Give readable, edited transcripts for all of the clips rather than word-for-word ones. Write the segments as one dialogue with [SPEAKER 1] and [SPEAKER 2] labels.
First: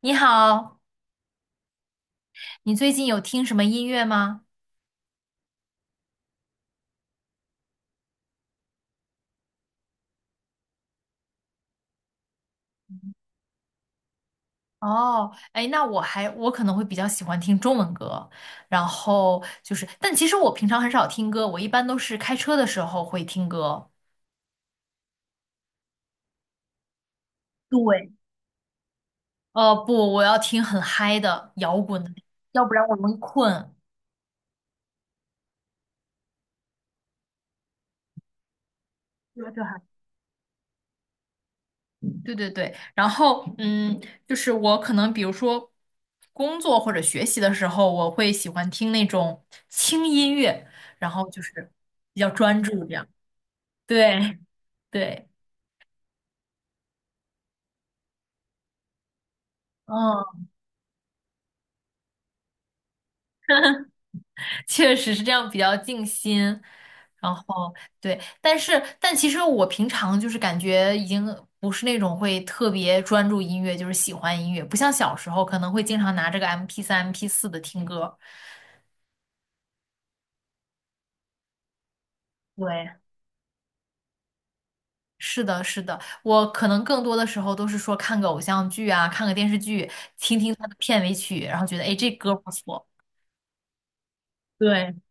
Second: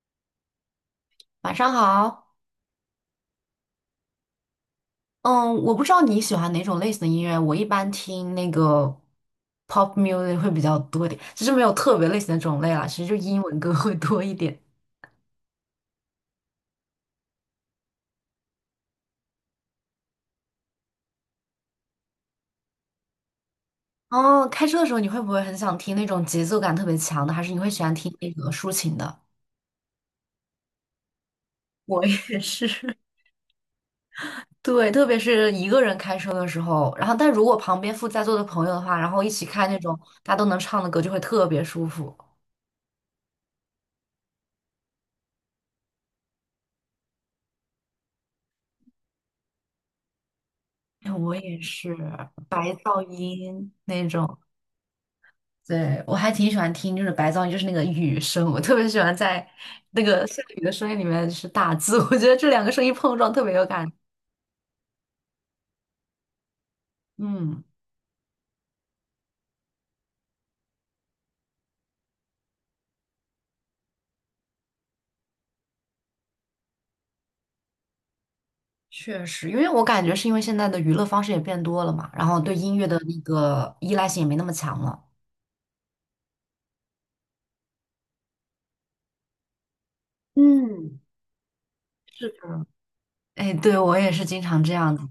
[SPEAKER 1] 你好，
[SPEAKER 2] 晚上好，
[SPEAKER 1] 你最近有听什么音乐吗？
[SPEAKER 2] 嗯，我不知道你喜欢哪种类型的音乐，我一般听那个 pop music 会比较多一点，其实没有特别类型的种类啦，其实就英文歌会多一点。
[SPEAKER 1] 哦，哎，那我可能会比较喜欢听中文歌，然后就是，但其实我平常很少听歌，我一般都是开车的时候会听歌。
[SPEAKER 2] 哦，开车的时候你会不会很想听那种节奏感特别强的，还是你会喜欢
[SPEAKER 1] 对，
[SPEAKER 2] 听那个抒情的？
[SPEAKER 1] 不，我要听很嗨的摇 滚
[SPEAKER 2] 我
[SPEAKER 1] 的，
[SPEAKER 2] 也
[SPEAKER 1] 要
[SPEAKER 2] 是，
[SPEAKER 1] 不然我容易困。
[SPEAKER 2] 对，特别是一个人开车的时候，然后但如果旁边附在座的朋友的话，然后一起
[SPEAKER 1] 对对
[SPEAKER 2] 开那
[SPEAKER 1] 还
[SPEAKER 2] 种大家都能唱的歌，就会特别舒服。
[SPEAKER 1] 对对对，然后嗯，就是我可能比如说工作或者学习的时候，我会喜欢听那种轻音乐，然
[SPEAKER 2] 哎
[SPEAKER 1] 后
[SPEAKER 2] 我
[SPEAKER 1] 就
[SPEAKER 2] 也
[SPEAKER 1] 是
[SPEAKER 2] 是
[SPEAKER 1] 比较
[SPEAKER 2] 白
[SPEAKER 1] 专注这
[SPEAKER 2] 噪
[SPEAKER 1] 样。
[SPEAKER 2] 音那
[SPEAKER 1] 对，
[SPEAKER 2] 种。
[SPEAKER 1] 对，
[SPEAKER 2] 对，我还挺喜欢听，就是白噪音，就是那个雨声，我特别喜欢在那个下
[SPEAKER 1] 嗯，
[SPEAKER 2] 雨的声音里面是打字，我觉得这两个声音碰撞特别有感觉。
[SPEAKER 1] 确实是这样，比较静心。然
[SPEAKER 2] 嗯，
[SPEAKER 1] 后对，但是但其实我平常就是感觉已经不是那种会特别专注音乐，就是喜欢音乐，不像小时候可能会经常拿这个 MP3、MP4的听歌。
[SPEAKER 2] 确实，因为我感觉是因为现在的娱乐方式也变多了嘛，然后对音乐
[SPEAKER 1] 对，
[SPEAKER 2] 的那个依赖性也没那么强了。
[SPEAKER 1] 是的，是的，我可能更多的时候都是说看个偶像剧啊，看个电视剧，听听它的
[SPEAKER 2] 嗯，
[SPEAKER 1] 片尾曲，然后觉得哎这
[SPEAKER 2] 是
[SPEAKER 1] 歌不
[SPEAKER 2] 的。
[SPEAKER 1] 错。
[SPEAKER 2] 哎，对，我也是经常这
[SPEAKER 1] 对，
[SPEAKER 2] 样子。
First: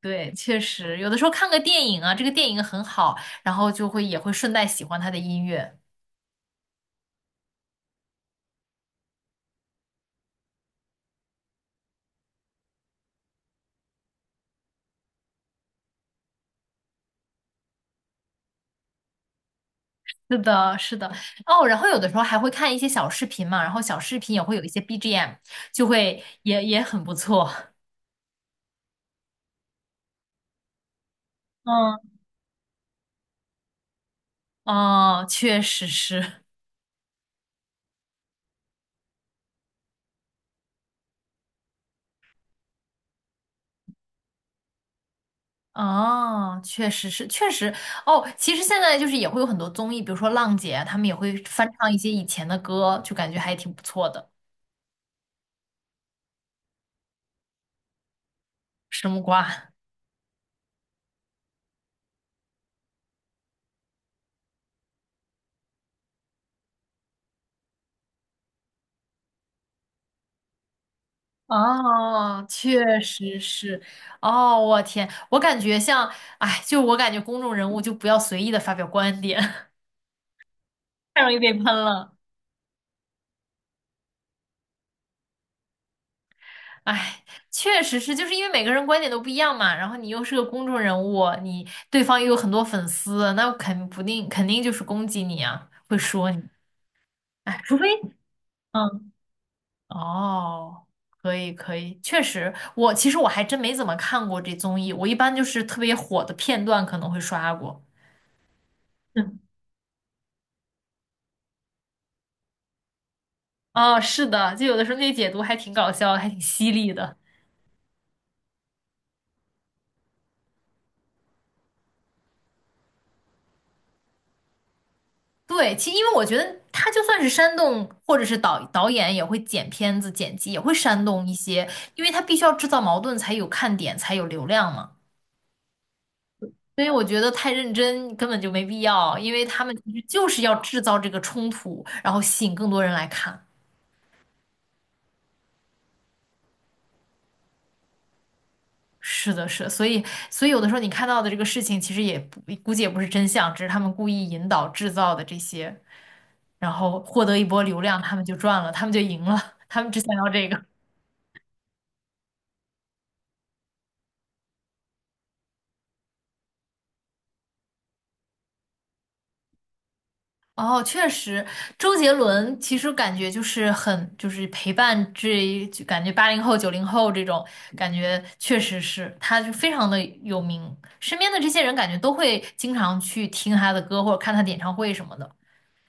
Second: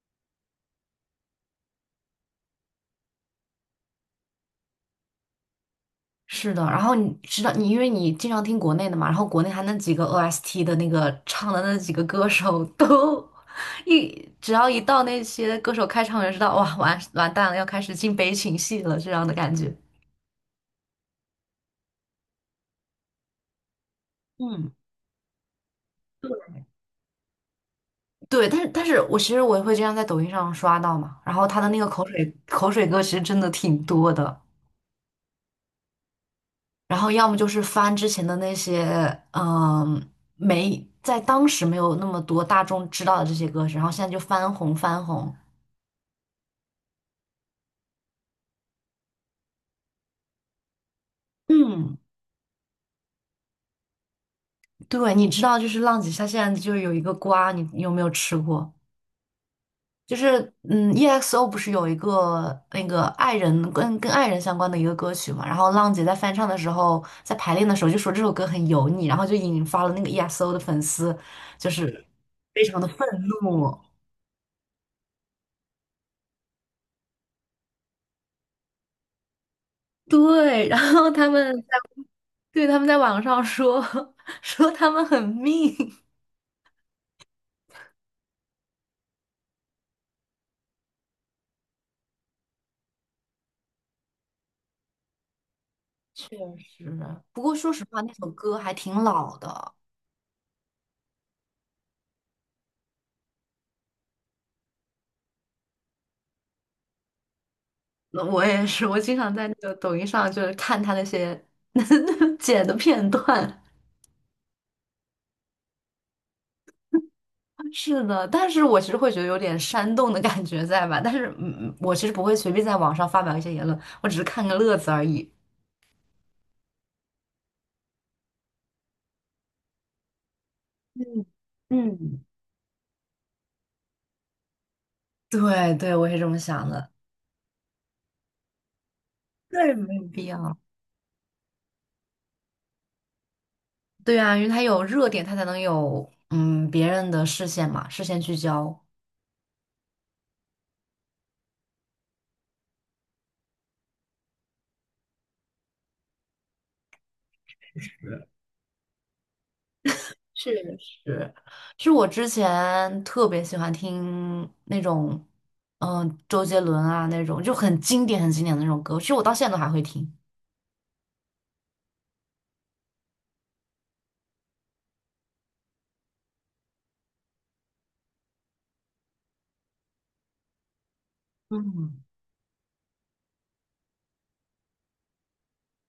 [SPEAKER 1] 对，确实，有的时候看个电影啊，这个电影很好，然后就会也会顺带喜欢它的音乐。
[SPEAKER 2] 是的，然后你知道，你因为你经常听国内的嘛，然后国内还那几个 OST 的那个唱的那几个歌手都 只要一到那些歌手开唱，我就知道哇，完完蛋了，要开始进悲情戏了这样的感觉。
[SPEAKER 1] 是的，是的，哦，然后有的时候还会看一些小视频嘛，然后小视频也会有一
[SPEAKER 2] 嗯，
[SPEAKER 1] 些 BGM，就会也很不错。
[SPEAKER 2] 对，但是我其实也会这样在抖音上刷到嘛，然后他的那个口
[SPEAKER 1] 嗯，
[SPEAKER 2] 水口水歌其实真的挺多的，
[SPEAKER 1] 哦，确实是，
[SPEAKER 2] 然后要么就是翻之前的那些，嗯，没在当时没有那么多大众知道的这些歌手，然后现在就翻红翻红，
[SPEAKER 1] 哦，确实是，确实，哦，其实现在就是也会有很多综艺，比如说浪姐啊他们也会翻唱一
[SPEAKER 2] 嗯，
[SPEAKER 1] 些以前的歌，就感觉还挺不错的。
[SPEAKER 2] 对，你知道，就是浪姐下现在就是有一个瓜，你有没有吃过？
[SPEAKER 1] 什木瓜？
[SPEAKER 2] 就是EXO 不是有一个那个爱人跟爱人相关的一个歌曲嘛？然后浪姐在翻唱的时候，在排练的时候就说这首歌很油腻，然后就引发了那个 EXO 的粉丝，就是
[SPEAKER 1] 哦，
[SPEAKER 2] 非常的
[SPEAKER 1] 确
[SPEAKER 2] 愤
[SPEAKER 1] 实是。
[SPEAKER 2] 怒。
[SPEAKER 1] 哦，我天，我感觉像，哎，就我感觉公众人物就不要随意的发表观点，
[SPEAKER 2] 对，然后
[SPEAKER 1] 太
[SPEAKER 2] 他
[SPEAKER 1] 容易被
[SPEAKER 2] 们
[SPEAKER 1] 喷
[SPEAKER 2] 在
[SPEAKER 1] 了。
[SPEAKER 2] 对他们在网上说 说他们很命，
[SPEAKER 1] 哎，确实是，就是因为每个人观点都不一样嘛，然后你又是个公众人物，你对方又有很多粉丝，那肯不定肯定就是攻击你啊，会
[SPEAKER 2] 确
[SPEAKER 1] 说你。
[SPEAKER 2] 实。不过
[SPEAKER 1] 哎，
[SPEAKER 2] 说
[SPEAKER 1] 除
[SPEAKER 2] 实
[SPEAKER 1] 非，
[SPEAKER 2] 话，那首歌还挺
[SPEAKER 1] 嗯，
[SPEAKER 2] 老的。
[SPEAKER 1] 哦，可以可以，确实，我其实我还真没怎么看过这综艺，我一般就是特别火的片段可能会刷过。
[SPEAKER 2] 那我也是，我经常
[SPEAKER 1] 嗯，
[SPEAKER 2] 在那个抖音上就是看他那些 剪的片段。
[SPEAKER 1] 哦，是的，就有的时候那解读还挺搞笑，还挺犀利的。
[SPEAKER 2] 是的，但是我其实会觉得有点煽动的感觉在吧？但是，我其实不会随便在网上发表一些言论，我只是看个乐子而已。
[SPEAKER 1] 对，其因为我觉得他就算是煽动，或者是导演也会剪片子、剪辑也会煽动
[SPEAKER 2] 嗯
[SPEAKER 1] 一些，因为他
[SPEAKER 2] 嗯，
[SPEAKER 1] 必须要制造矛盾才有看点，才有流量嘛。
[SPEAKER 2] 对对，我也是这么想
[SPEAKER 1] 所以
[SPEAKER 2] 的。
[SPEAKER 1] 我觉得太认真根本就没必要，因为他们
[SPEAKER 2] 对，
[SPEAKER 1] 其
[SPEAKER 2] 没
[SPEAKER 1] 实
[SPEAKER 2] 有
[SPEAKER 1] 就
[SPEAKER 2] 必
[SPEAKER 1] 是要
[SPEAKER 2] 要。
[SPEAKER 1] 制造这个冲突，然后吸引更多人来看。
[SPEAKER 2] 对啊，因为它有热点，它才能有别人的视线嘛，视线聚焦。
[SPEAKER 1] 是的，是的，所以有的时候你看到的这个事情，其实也不估计也不是真相，只是他们故意引导制造的这些，然后获得一波流量，他们就赚了，他们就赢了，他们只想要这
[SPEAKER 2] 确
[SPEAKER 1] 个。
[SPEAKER 2] 实，是我之前特别喜欢听那种，周杰伦啊那种，就很经典、很经典的那种歌。其实我到现在都还会听。
[SPEAKER 1] 哦，确实，周杰伦其实感觉就是很，就是陪伴这，就感觉80后、90后这种感觉，确实是，他就非常的有名，身边的这些人感觉
[SPEAKER 2] 嗯，
[SPEAKER 1] 都会经常去听他的歌或者看他的演唱会什么的。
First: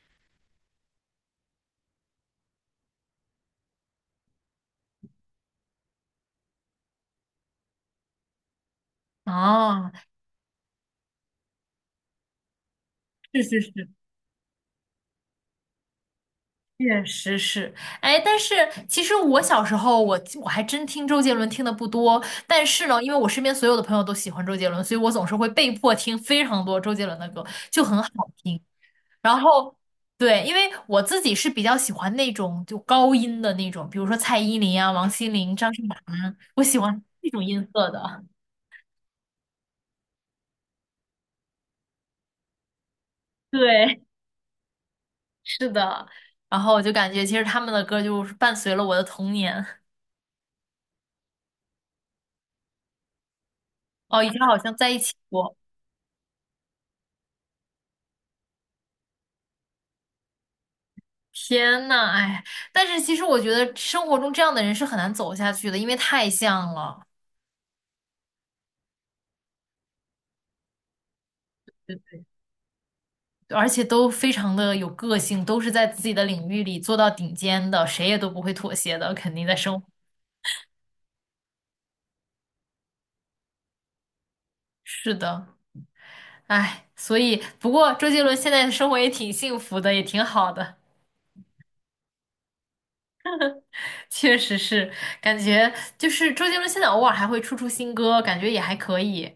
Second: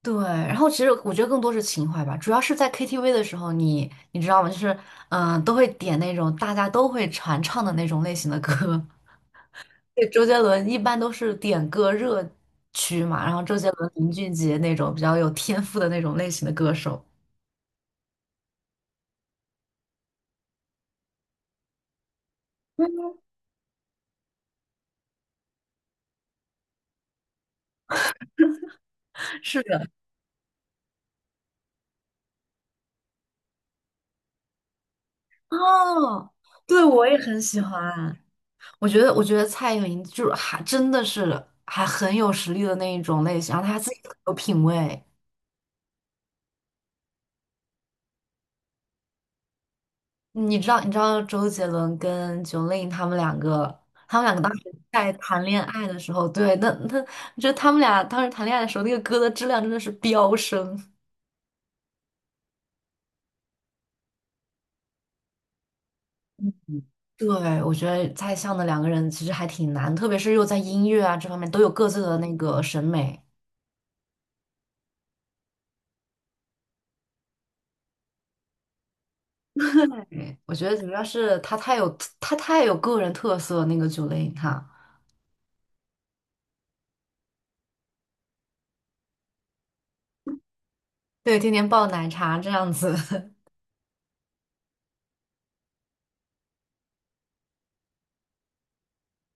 [SPEAKER 2] 对，然后其实我觉得更多是情怀吧，主要是在 KTV 的时候你，你知道吗？就是都会点那种大家都会传唱的那种类型的歌。
[SPEAKER 1] 哦，
[SPEAKER 2] 对，周杰伦一般都是点歌热区嘛，然
[SPEAKER 1] 是
[SPEAKER 2] 后周
[SPEAKER 1] 是
[SPEAKER 2] 杰
[SPEAKER 1] 是，
[SPEAKER 2] 伦、林俊杰那种比较有天赋的那种类型的歌手。
[SPEAKER 1] 确实是。哎，但是其实我小时候我还真听周杰伦听的不多，但是呢，因为我身边所有的朋友都喜欢周杰伦，所以我总是会被迫听非常多周杰伦的歌，就很好听。然
[SPEAKER 2] 是
[SPEAKER 1] 后，
[SPEAKER 2] 的，
[SPEAKER 1] 对，因为我自己是比较喜欢那种就高音的那种，比如说蔡依林啊、王心凌、张韶
[SPEAKER 2] 哦，
[SPEAKER 1] 涵，我喜
[SPEAKER 2] 对，
[SPEAKER 1] 欢
[SPEAKER 2] 我也
[SPEAKER 1] 那
[SPEAKER 2] 很
[SPEAKER 1] 种音
[SPEAKER 2] 喜
[SPEAKER 1] 色的。
[SPEAKER 2] 欢。我觉得蔡依林就是还真的是还很有实力的那一种类型，然后她自己
[SPEAKER 1] 对，
[SPEAKER 2] 很有品味。
[SPEAKER 1] 是的。然后我就感觉其实他们的歌就是伴随了我的童年。
[SPEAKER 2] 你知道周杰伦跟 Jolin 他们两个，他
[SPEAKER 1] 哦，
[SPEAKER 2] 们
[SPEAKER 1] 以
[SPEAKER 2] 两
[SPEAKER 1] 前
[SPEAKER 2] 个当
[SPEAKER 1] 好
[SPEAKER 2] 时
[SPEAKER 1] 像在一起
[SPEAKER 2] 在谈
[SPEAKER 1] 过。
[SPEAKER 2] 恋爱的时候，对，那就他们俩当时谈恋爱的时候，那个歌的质量真的是飙升。
[SPEAKER 1] 天呐，哎，但是其实我觉得生活中这样的人是很难走下去的，因为太像了，
[SPEAKER 2] 对，我觉得在相的两个人其实还挺难，特别是又在音乐啊这方面都有各自的那个审美。
[SPEAKER 1] 而且都非常的有个性，都是在自己的领域里做到顶尖的，谁也都不会妥协的，肯定在生活。
[SPEAKER 2] 对，我觉得主要是他太有个人特色，那个九零他，
[SPEAKER 1] 是的。唉，所以不过周杰伦现在的生活也挺幸福的，也挺好的，
[SPEAKER 2] 对，天天爆奶茶这样子。
[SPEAKER 1] 确实是感觉就是周杰伦现在偶尔还会出新歌，感觉也还可以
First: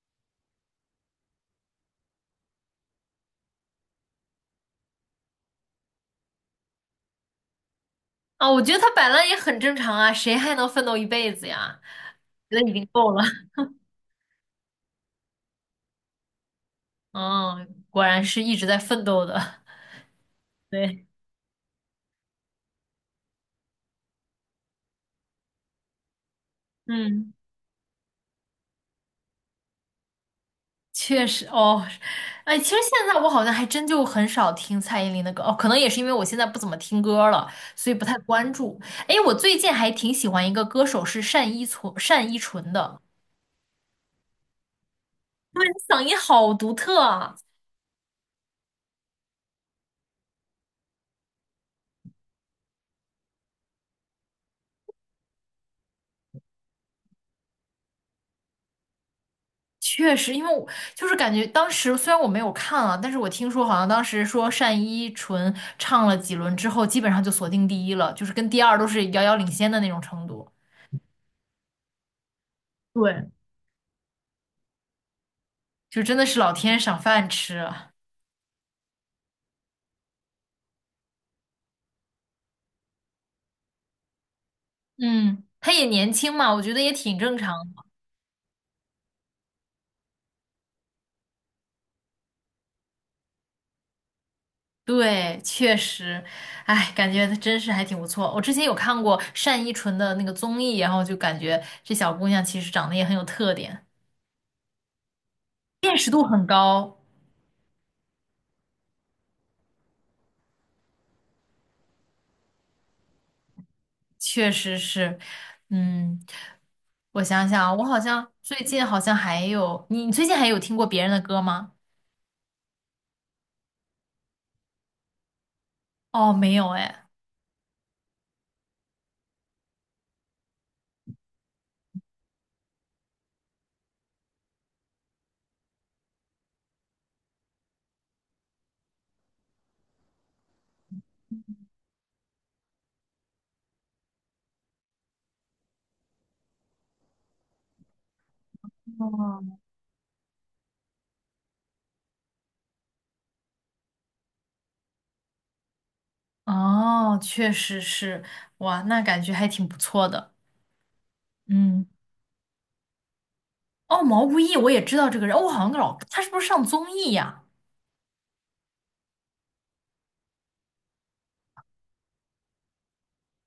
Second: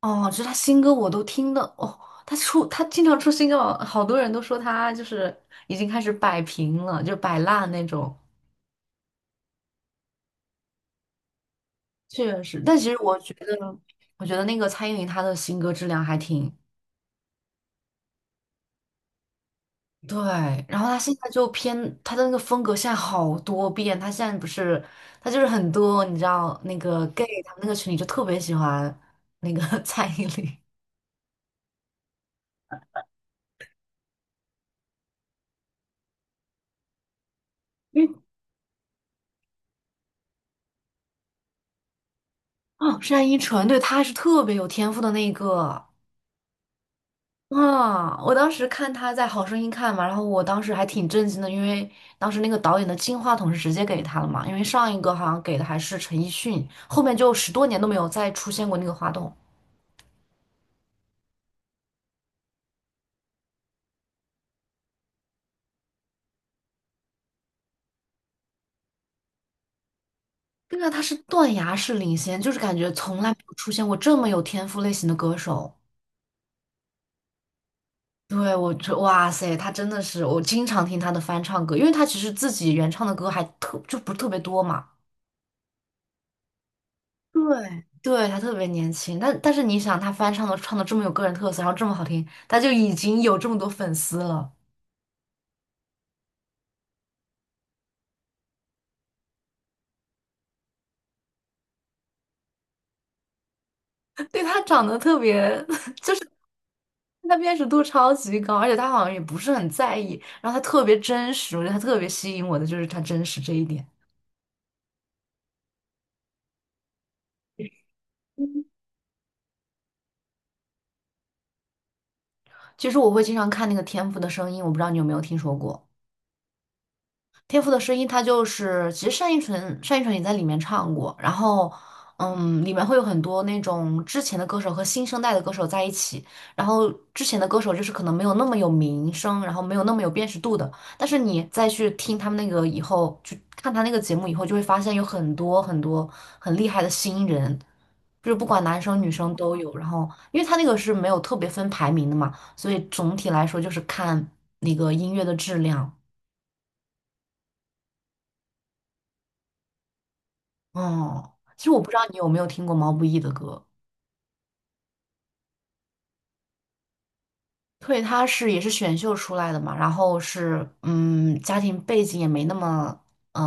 [SPEAKER 2] 哦，就是他新歌我都听的哦，他经常出新歌，好多人都说他就是已经开始摆平了，就摆烂那种。
[SPEAKER 1] 啊。我觉得他摆烂也很正常啊，谁还能奋斗一辈子呀？
[SPEAKER 2] 确
[SPEAKER 1] 觉得
[SPEAKER 2] 实，
[SPEAKER 1] 已
[SPEAKER 2] 但
[SPEAKER 1] 经
[SPEAKER 2] 其实
[SPEAKER 1] 够
[SPEAKER 2] 我
[SPEAKER 1] 了。
[SPEAKER 2] 觉 得，我觉得那个蔡依林她的新歌质量还挺
[SPEAKER 1] 嗯，果然是一直在奋斗的。
[SPEAKER 2] 对，然后他
[SPEAKER 1] 对，
[SPEAKER 2] 现在就偏他的那个风格现在好多变，他现在不是他就是很多，你知道那个 gay
[SPEAKER 1] 嗯。
[SPEAKER 2] 他们那个群里就特别喜欢那个 蔡依林，
[SPEAKER 1] 确实哦，哎，其实现在我好像还真就很少听蔡依林的歌哦，可能也是因为我现在不怎么听歌了，所以
[SPEAKER 2] 因
[SPEAKER 1] 不
[SPEAKER 2] 为
[SPEAKER 1] 太关注。哎，我最近还挺喜欢一个歌手是单依纯，单依纯的，
[SPEAKER 2] 哦单依纯，对，她是特别有天赋的那一
[SPEAKER 1] 对，
[SPEAKER 2] 个
[SPEAKER 1] 嗓音好独特啊。
[SPEAKER 2] 啊，我当时看她在《好声音》看嘛，然后我当时还挺震惊的，因为当时那个导演的金话筒是直接给他了嘛，因为上一个好像给的还是陈奕迅，后面就十多年都没有再出现过那个话筒。
[SPEAKER 1] 确实，因为我就是感觉当时虽然我没有看啊，但是我听说好像当时说单依纯唱了几轮之后，基本上就锁定第一了，就是跟第二都是遥遥领先的那种程度。
[SPEAKER 2] 对啊，他是断崖式领先，就是感觉从
[SPEAKER 1] 对，
[SPEAKER 2] 来没有出现过这么有天赋类型的歌手。
[SPEAKER 1] 就真的是老天赏饭吃啊。
[SPEAKER 2] 对，哇塞，他真的是，我经常听他的翻唱歌，因为他其实自己原唱的歌还特，就不是特别多嘛。
[SPEAKER 1] 嗯，她也年轻嘛，我觉得也挺正常的。
[SPEAKER 2] 对，对，他特别年轻，但是你想，他翻唱的这么有个人特色，然后这么好听，他就已经有这么多粉丝了。
[SPEAKER 1] 对，确实，哎，感觉她真是还挺不错。我之前有看过单依纯的那个综艺，然后就感觉这小姑娘其实长得也很有特点，
[SPEAKER 2] 对，他长得特别，
[SPEAKER 1] 辨识度很高，
[SPEAKER 2] 他辨识度超级高，而且他好像也不是很在意，然后他特别真实，我觉得他特别吸引我的就是他真实这一点。
[SPEAKER 1] 确实是。嗯，我想想啊我好像最近好像还有，你最近还有听过别人的歌吗？
[SPEAKER 2] 其实我会经常看那个《天赋的声音》，我不知道你有没有听说过。
[SPEAKER 1] 哦，没有哎。
[SPEAKER 2] 天赋的声音，它就是其实单依纯也在里面唱过，然后里面会有很多那种之前的歌手和新生代的歌手在一起，然后之前的歌手就是可能没有那么有名声，然后没有那么有辨识度的，但是你再去听他们那个以后，去看他那个节目以后，就会发现有很多很多很厉害的新人。就是不管男生女生都
[SPEAKER 1] 哦，
[SPEAKER 2] 有，然后因为他那个是没有特别分排名的嘛，所以总体来说就是看那个音乐的质量。
[SPEAKER 1] 哦，确实是，哇，那感觉还挺不错的。
[SPEAKER 2] 哦，其实我
[SPEAKER 1] 嗯。
[SPEAKER 2] 不知道你有没有听过毛不易的歌。
[SPEAKER 1] 哦，毛不易，我也知道这个人，哦，我好像老，他是不是上综艺呀？
[SPEAKER 2] 对，他是也是选秀出来的嘛，然后是家庭背景也没那么嗯、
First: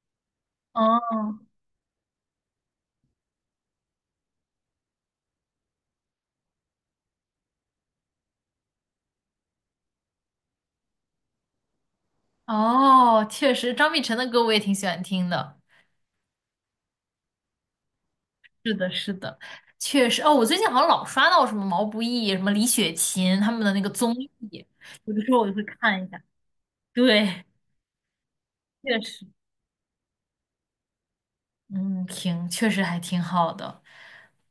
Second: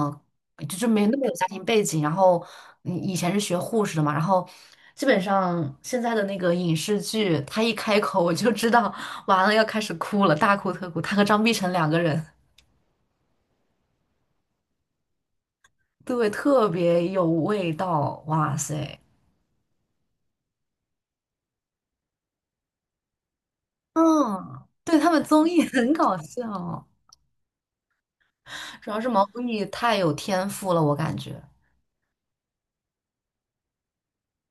[SPEAKER 2] 就是没那么有
[SPEAKER 1] 哦，
[SPEAKER 2] 家庭背景，然后以前是学护士的嘛，然后基本上现在的那个影视剧，他一开口我就知道完了要开始哭了，大哭特哭。他和张碧晨两个人，
[SPEAKER 1] 哦，确实，张碧晨的歌我也挺喜欢听的，
[SPEAKER 2] 对，特别有味道，哇
[SPEAKER 1] 是的，
[SPEAKER 2] 塞，
[SPEAKER 1] 是的，确实。哦，我最近好像老刷到什么毛不易、什么李雪琴他们的那个综艺，
[SPEAKER 2] 嗯，对他
[SPEAKER 1] 有的
[SPEAKER 2] 们
[SPEAKER 1] 时候我
[SPEAKER 2] 综
[SPEAKER 1] 就会
[SPEAKER 2] 艺很
[SPEAKER 1] 看一
[SPEAKER 2] 搞
[SPEAKER 1] 下。
[SPEAKER 2] 笑。
[SPEAKER 1] 对，
[SPEAKER 2] 主要
[SPEAKER 1] 确
[SPEAKER 2] 是
[SPEAKER 1] 实，
[SPEAKER 2] 毛不易太有天赋了，我感觉，
[SPEAKER 1] 嗯，挺，确实还挺好的，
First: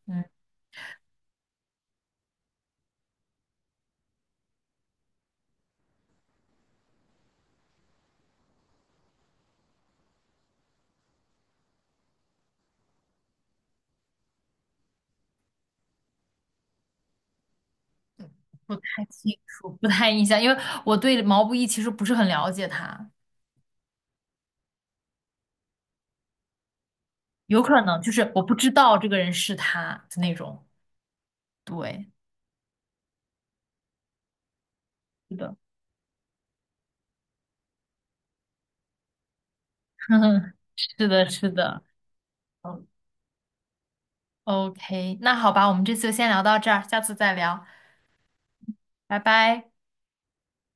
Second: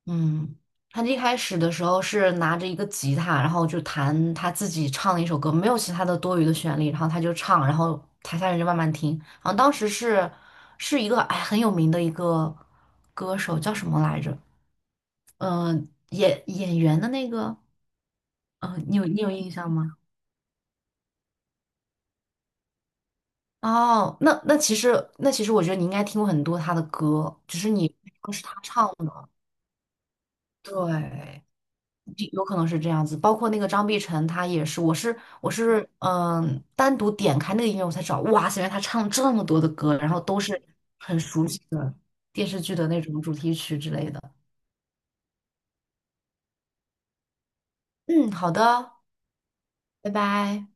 [SPEAKER 1] 嗯，
[SPEAKER 2] 嗯，他一开始的时候是拿着一个吉他，然后就弹他自己唱的一首歌，没有其他的多余的旋律，然后他就唱，然后台下人就慢慢听。然后当时是一个哎很有名的一个歌手，叫什么来着？演员的那个，
[SPEAKER 1] 不
[SPEAKER 2] 嗯、你
[SPEAKER 1] 太
[SPEAKER 2] 有你有
[SPEAKER 1] 清
[SPEAKER 2] 印
[SPEAKER 1] 楚，
[SPEAKER 2] 象
[SPEAKER 1] 不
[SPEAKER 2] 吗？
[SPEAKER 1] 太印象，因为我对毛不易其实不是很了解他，
[SPEAKER 2] 哦，那其实我觉得你应该听过很多他的歌，只
[SPEAKER 1] 有
[SPEAKER 2] 是
[SPEAKER 1] 可
[SPEAKER 2] 你
[SPEAKER 1] 能就
[SPEAKER 2] 不
[SPEAKER 1] 是我
[SPEAKER 2] 是他
[SPEAKER 1] 不知
[SPEAKER 2] 唱
[SPEAKER 1] 道这个
[SPEAKER 2] 的，
[SPEAKER 1] 人是他的那种，
[SPEAKER 2] 对。
[SPEAKER 1] 对。
[SPEAKER 2] 有可能是这样子，包括那个张碧晨，他也是，我是
[SPEAKER 1] 是
[SPEAKER 2] 我
[SPEAKER 1] 的。
[SPEAKER 2] 是单独点开那个音乐我才找，哇塞，原来他唱了这么多的歌，然后都是
[SPEAKER 1] 是
[SPEAKER 2] 很
[SPEAKER 1] 的，
[SPEAKER 2] 熟
[SPEAKER 1] 是
[SPEAKER 2] 悉
[SPEAKER 1] 的。
[SPEAKER 2] 的电视剧
[SPEAKER 1] 嗯
[SPEAKER 2] 的那种主题曲之类的。
[SPEAKER 1] OK，那好吧，我们这次就先聊到这儿，下次再聊，
[SPEAKER 2] 嗯，好的，
[SPEAKER 1] 拜拜。
[SPEAKER 2] 拜拜。